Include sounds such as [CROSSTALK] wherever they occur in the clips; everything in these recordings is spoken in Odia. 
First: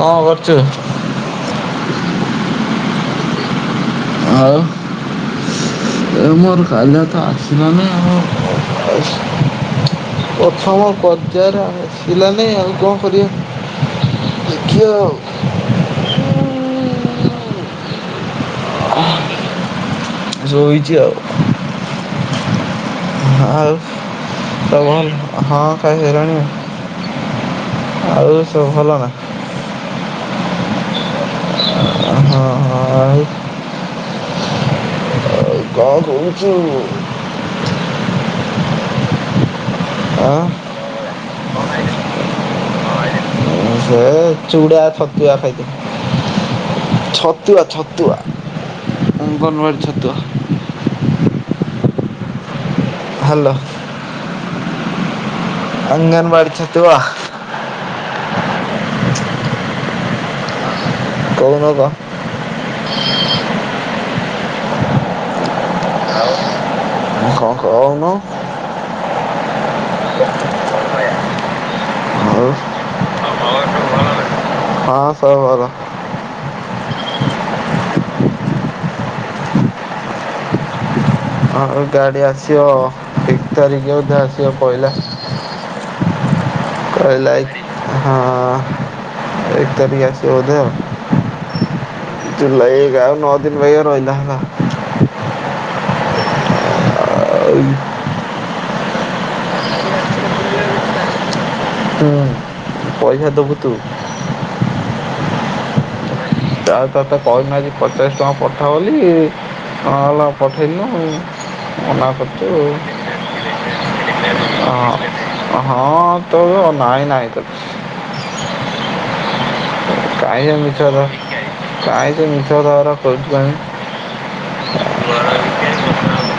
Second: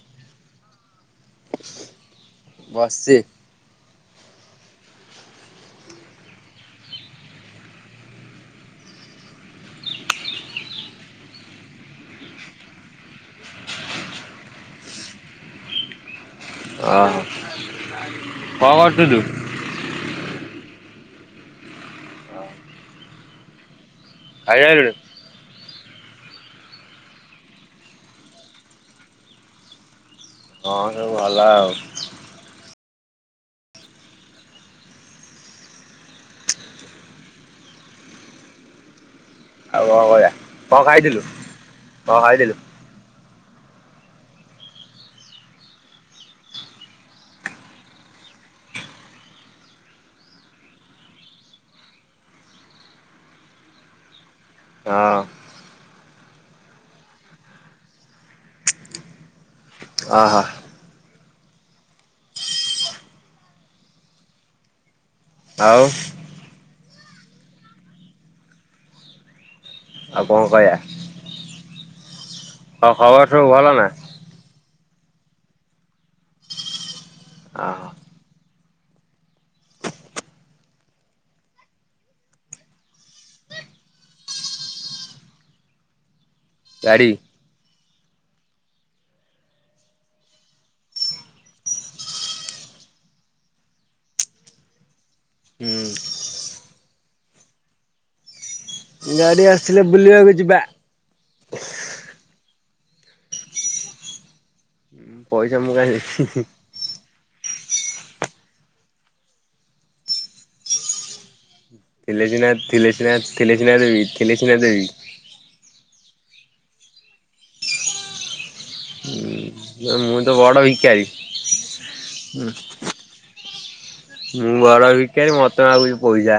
କଁଅହବ? [UNINTELLIGIBLE] ବସ୍ଚି। ଆଉ ଏ ମୋର କାଲି ତ ଆସିଲାନି ଆଉ ପ୍ରଥମ ପର୍ଯ୍ୟାୟରେ ଆସିଲାନି ଆଉ କଣ କରିବା ଦେଖିବା ଆଉ। [UNINTELLIGIBLE] କ କରୁଥିଲୁ? ଶୋଇଛି ଆଉ। ଆଉ। ଖାଇସାଇଲୁଣି? [UNINTELLIGIBLE] ଖାଇଲାଣି। ଆଉ ସବୁ ଭଲ ନା? ହଁ ସବୁ ଭଲ ଆଉ। ହଁ ଆଉ? କ କହୁଛୁ? ଆଁ କଁଅ ଖାଇଥିଲୁ କଁଅ ଖାଇଥିଲୁ? ସେ ଚୁଡା ଛତୁଆ ଖାଇଦ ଛତୁଆ ଛତୁଆ ଅଙ୍ଗନାବାଡ଼ି ଛତୁଆ। ହ୍ୟାଲୋ। ହଁ ଅଙ୍ଗନବାଡ଼ି ଛତୁଆ। ଓ ହୋ। କହୁନ କ? ଆଉ? ମୁଁ କଣ କହୁନ? ଆଉକଣ କଇବା? ହଉ ଖବର ସବୁ ଭଲ ନା? ହଁ ସବୁ ଭଲ। ଓହୋ ଆଁ ଗାଡି ଆସିବ ଏକ ତାରିଖବୋଧେ ଆସିବ କହିଲା। ଗାଡି କହିଲାଇକ। ହଁ ଏକ ତାରଖ ଆସିିବବୋଧେ ଜୁଲଇ ନଅ ଦିନ ବ ରହିଲ ହେଲା। ହୁଁ ଆଉ। ଗାଡି ଆସିଲେ ବୁଲିବାକୁ ଯିବା। ହୁଁ ପଇସା ଦେବୁ ତୁ। ପଇସା ମୁଁ କାଇଁ ଦେ। ତା ତ କ ନା ପଚାଶ ଟଙ୍କା ପଠା ବୋଲି ହେଲା ପଠେଇଲୁନୁ। ମନା ଥିଲେ କରଛୁ ସିନା ଥିଲେ ସିନା ଥିଲେ ସିନା ଦେବି ଥିଲେ ସିନା ଦେବି। ହଁ ହଁ। ତ ନାଇଁ ନହିଁ ତ। ମୁଁ ତ କାଇ ସେ ବଡ ମିଚାର ଭିକାରୀ କାଇ ତ ମିଛ କଥା ଗୁରା କହୁଛୁକାଇଁ। ମୁଁ ଘର ଭିକାରି ମତେ ମାଗୁଛି ପଇସା।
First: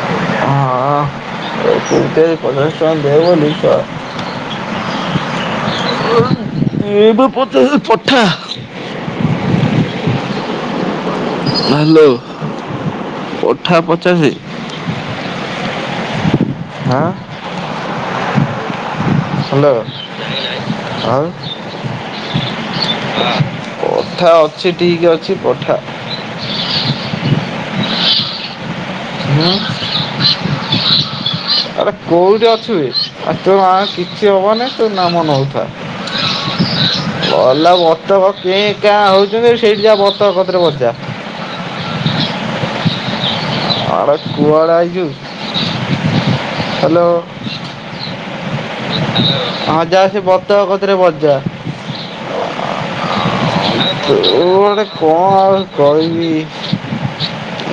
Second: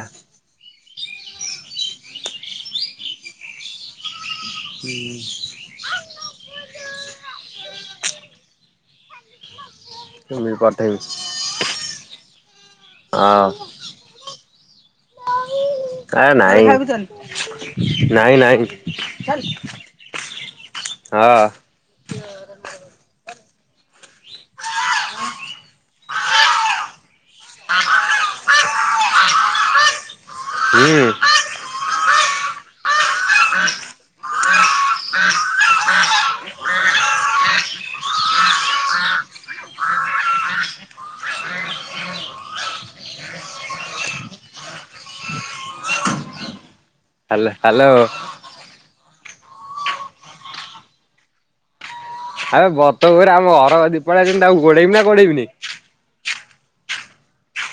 ହଁ ପଚାଷ ଟଙ୍କାଦେ ବୋଲି। ହୁଁ। ଏବେ ପଚାଷ ପଠା। ହୁଁ ବେ ପଠେଇବୁ। ହାଲୋ ହଁ ପଠା ପଚାଶେ। କା ନାଇଁ ହଁ ନାଇଁ ନାଇଁ। [UNINTELLIGIBLE] ହ୍ୟାଲୋ ଆଁ ଆ। ହଁ କଥା ଅଛି ଠିକ ଅଛି ପଠା। ହୁଁ। ହୁଁ। ଆରେ କୋଉଠି ଅଛୁ ବେ ଆଉ ତୋ ମା କିଛି ହବନି ତୋ ନାମ ନଉଥା ଗଲା ବତକ କେ କାଁ ହଉଛନ୍ତି ସେଇଠି ଯା ବତକ କତିରେ ବସିଯା। ଆଡେ କୁଆଡେ ଆଇଛୁ। ହ୍ୟାଲୋ। ହାଲୋ ହାଲୋ ହା ହ୍ୟାଲୋ ହଁ ଯା ସେ ବତକ କତିରେ ବସିଜା। ଆରେ ବତକ ପରା ଆମ ଘର କତିକି ତୁ ପଳେଇ ଆସିଛନ୍ତି ତାକୁ ଗୋଡେଇବି ନା ଗୋଡେଇବିନି।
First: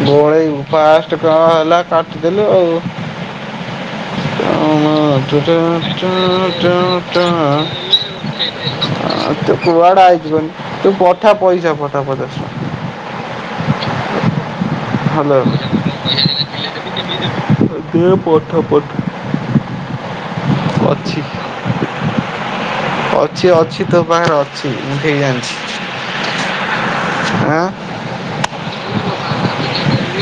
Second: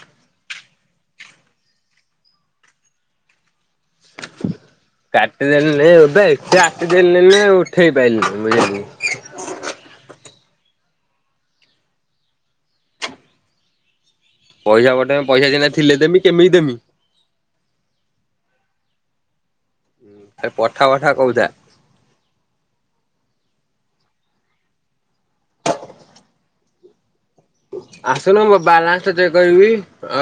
ଗୋଳେଇବୁ। ଫାଷ୍ଟ କଣ ହେଲା କାଟିଦେଲୁ ଆଉ [INAUDIBLE] କାଟିଦେଲେ ଓଦା ଏତେ କାଟିଦେଲେ ଉଠେଇ ପାଇଲିନି ବୁଝିଲୁ। [UNINTELLIGIBLE] ତୁ କୁଆଡେ ଆଇ ତୁ ପଠା ପଇସା ପଠା ପଚାଶ ଟଙ୍କା। ପଇସା ପଠେଇବି ହ୍ୟାଲୋ। ପଇସା ସିନା ଥି ଥିଲେ ଦେମି କେମିତି ଦେମି। [UNINTELLIGIBLE] ପଠା ପଠା [INAUDIBLE] [UNINTELLIGIBLE] ପଠା ପଠା ଅଛି। କଉଥା। ଅଛି ଅଛି ତୋ ପାଖରେ ଅଛି ମୁଁ ଠିକ୍ ଜାଣି [INAUDIBLE] ଆଁ। ଆସୁନ ମୋ ବାଲାନ୍ସ ଟା ଚେକ୍ କରିବି।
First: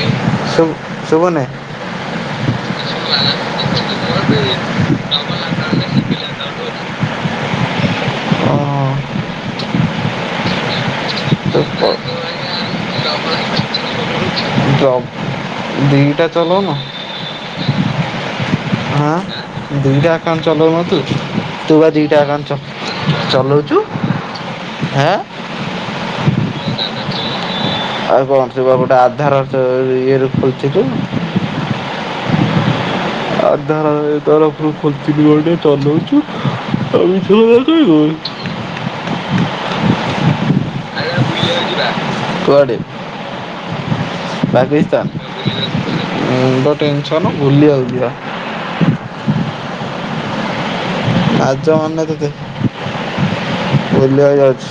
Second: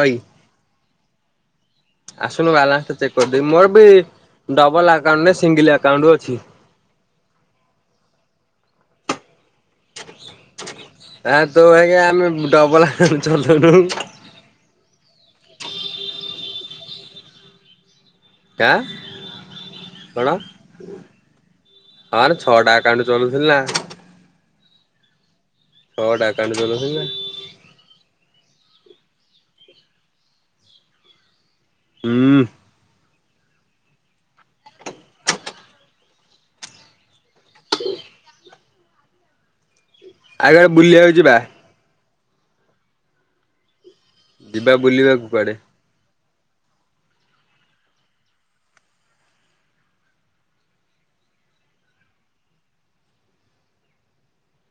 ଅଇ ଶୁଭୁ ଶୁଭୁନି ଆସୁନୁ ବାଲାନ୍ସ ଟା ଚେକ୍ ଡବଲ କରିଦେବି। ମୋର ବି ଆକାଉଣ୍ଟରେ ସେ ଡବଲ ପିଲା ଆକାଉଣ୍ଟ ନାହିଁ ସିଙ୍ଗଲ ଆକାଉଣ୍ଟ ଅଛି। [INAUDIBLE] ଆ ତୋ ବାଗିଆ ଆମେ ଡବଲ ଆକାଉଣ୍ଟ ଚଲଉନୁ। ଦିଟା ଚଲଉନ ଆଁ ହାଁ ଦିଟା କଣ? ଆକାଉଣ୍ଟ ଚଲଉନ ତୁ, ତୁ ବା ଦିଟା ହଁ ରେ ଆକାଣ୍ଟ ଛଅଟା ଆକାଉଣ୍ଟ ଚ ଚଲଉଥିଲି ନା ଚଲଉଛୁ। ହାଁ। ଛଅ ଟା ଆକାଉଣ୍ଟ ଚଲ [INAUDIBLE] ଆଉ କଣ ସିଏବା ଗୋଟେ ଆଧାର [UNINTELLIGIBLE] ହୁଁ। [UNINTELLIGIBLE] ଆଜ୍ଞା ବୁଲିିବାକୁ ଯିବା। କୁଆଡ଼େ? ଯିବା ପାକିସ୍ତାନ। ବୁଲିବାକୁ କୁଆଡେ ମୁଣ୍ଡ ଟେନସନ ବୁଲଆକୁ ଯିବା। ଆ ଜ ମନା ତତେ ବୁଲିବାକୁ ଯାଉଛୁ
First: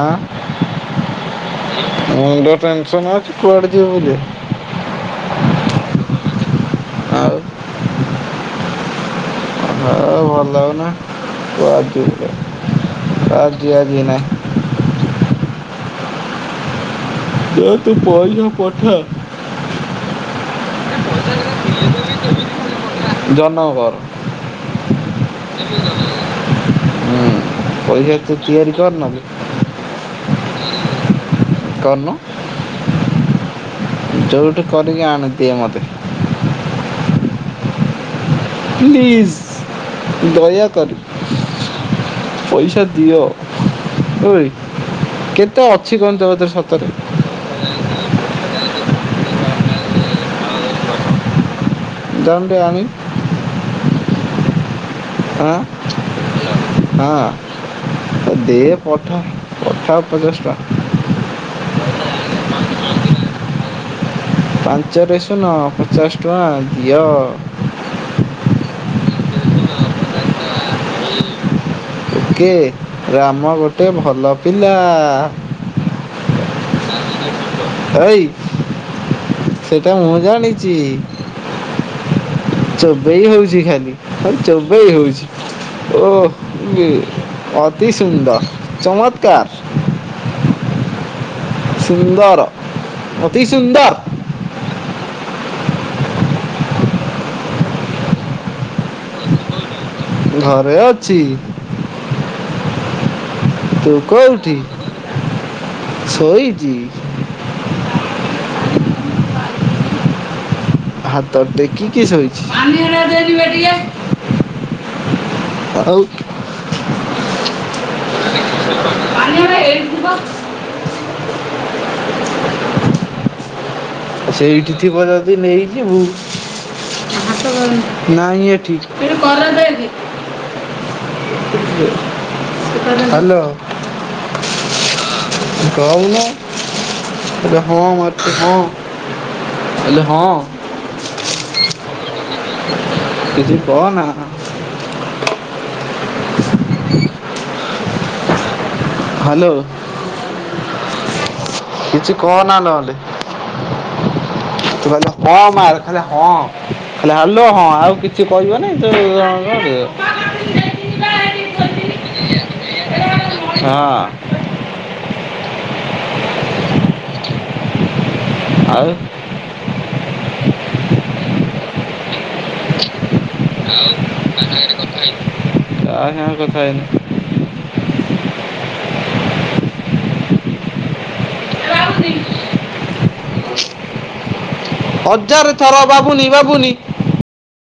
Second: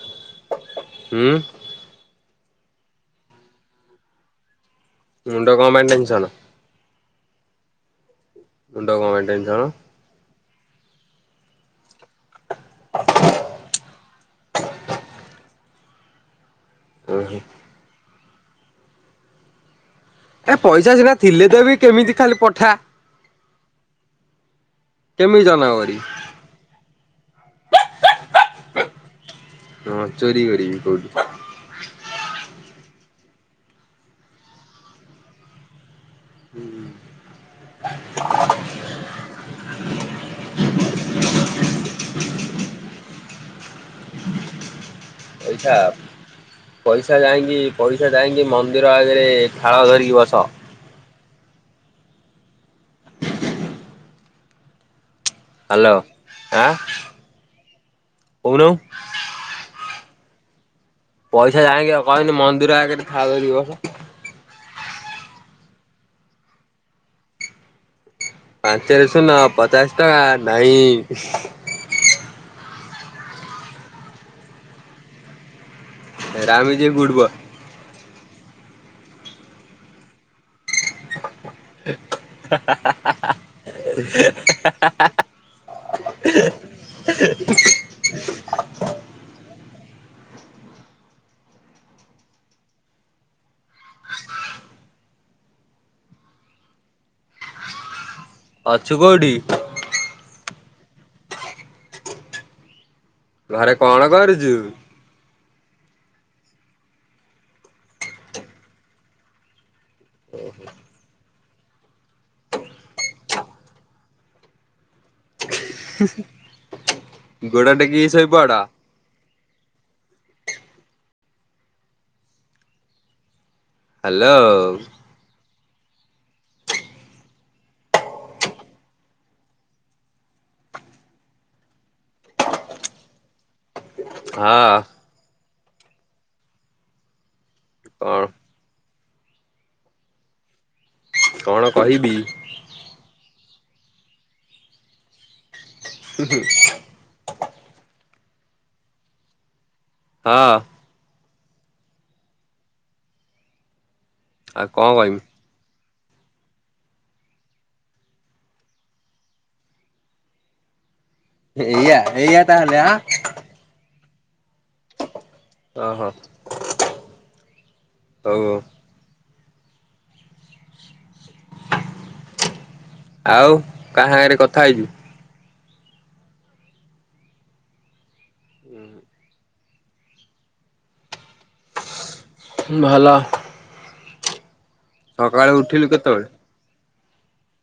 ଆ। ହୁଁ। ମୋ ମୁଣ୍ଡ ଟେନସନ ଅଛି କୁଆଡେ ଯିବ ବୋଲି ମୁଣ୍ଡ କଣ ପାଇଁ ଟେନସନ ଆଉ ମୁଣ୍ତ କଣ ତେମସେଟନ ହ ଭଲ ଲାଗନା। ଗ ଆଜିି [UNINTELLIGIBLE] ଆଜିି ନାହିଁ। ଓହୋ [UNINTELLIGIBLE] ପଠା। ଏ ପଇସା ସିନା ଥିଲେ ଦେବି କେମିତି ଖାଲି ପଠା ଜନମ କର କେମିତି ଜନମ କରିବି। ହୁଁ ପଇସା ତୁ ତିଆରି କରେ ନହେଲେ। ହଁ ଚୋରି କରିବି କୋଉଠି? କରିନୁ ଯୋଉଠି କରିକି ଆଣି ଦି ଏ ମୋତେ? ହୁଁ। ପ୍ଲିଜ୍। ଦୟା କରି ପଇସା ଦିଅ। କେତେ ପଇସା ଅଛି କହୁନୁ ତୋ ପାଖରେ ସତରେ। ପଇସା ଯାଇକି ପଇସା ଯାଇଁକି ମନ୍ଦିର ଆଗରେ ଥାଳ ଧରିକି ବସ। ଦଣ୍ଡ ଆଣି ଆଁ ହ୍ୟାଲୋ ଆଁ ହଁ ଦେ କହୁନୁ ପଠା କଠା। ଅଗଷ୍ଟ। ପଇସା ଆଇକି କହିଲି ମନ୍ଦିର ଆଗରେ ଥାଳ ଧରିକି ବସେ। ପାଞ୍ଚରେ ଶୁନ ପଚାଶ ଟଙ୍କା ଦିଅ। ପାଞ୍ଚରେ ଶୁନ ପଚାଶ ଟଙ୍କା ନାଇଁ। ଓକେ ରାମ ଗୋଟେ ଭଲ ପିଲା। Ram is a good boy. ଏଇ ସେଇଟା ମୁଁ ଜାଣିଛି। [UNINTELLIGIBLE] ଚୋବେଇ ହଉଛି ଖାଲି ଚୋବେଇ ହଉଛି ଓ ଅତି ସୁନ୍ଦର ଚମତ୍କାର। ସୁନ୍ଦର ଅତି ସୁନ୍ଦର। ଅଛୁ କୋଉଠି? ଘରେ ଅଛି। ଘରେ ତୁ କଣ କରୁଛୁ? କୋଉଠି? ଶୋଇଛି। ଓହୋ। ହାତ ଟେକିକି ଶୋଇଛି। ଆଉ ଗୋଡ ଟେକି କି ଶୋଇପଡ। ହେଇଥିବ [INAUDIBLE] ହ୍ୟାଲୋ ସେଇଟି ଥିବ ଯଦି ନେଇ [UNINTELLIGIBLE] ନାଇଁ ଏଠି ହାଲୋ ହଁ। କହୁନୁ [INAUDIBLE] କଣ [UNINTELLIGIBLE] ହେଲେ ହଁ [INAUDIBLE] କଣ କହିବି? କନା ହିଁ ହିଁ। ହାଲୋ। ହଁ କିଛି କହନା ନହେଲେ। ଆଉ ତୁ କଣ ଖାଲି କହିମି? ହଁ ମାର ଆରେ ହଁ ଖାଲି ହାଲୋ ହଁ ଆଉ କିଛି କହିବନି [UNINTELLIGIBLE] ଏଇଆ ତୁ ଏଇଆ ତାହେଲେ ଆଁ ହଁ [INAUDIBLE] ଓ ହୋ [INAUDIBLE] ଆଉ। ଆଉ କା ସାଙ୍ଗରେ କଥା ହେଇଛୁ? କା ସାଙ୍ଗରେ ହେଇନି। ହୁଁ। ହେଇନି। ଭଲ। ହଜାର ସକାଳୁ ଥର ଉଠିଲୁ କେତେବେଳେ? ବାବୁନି ବାବୁନି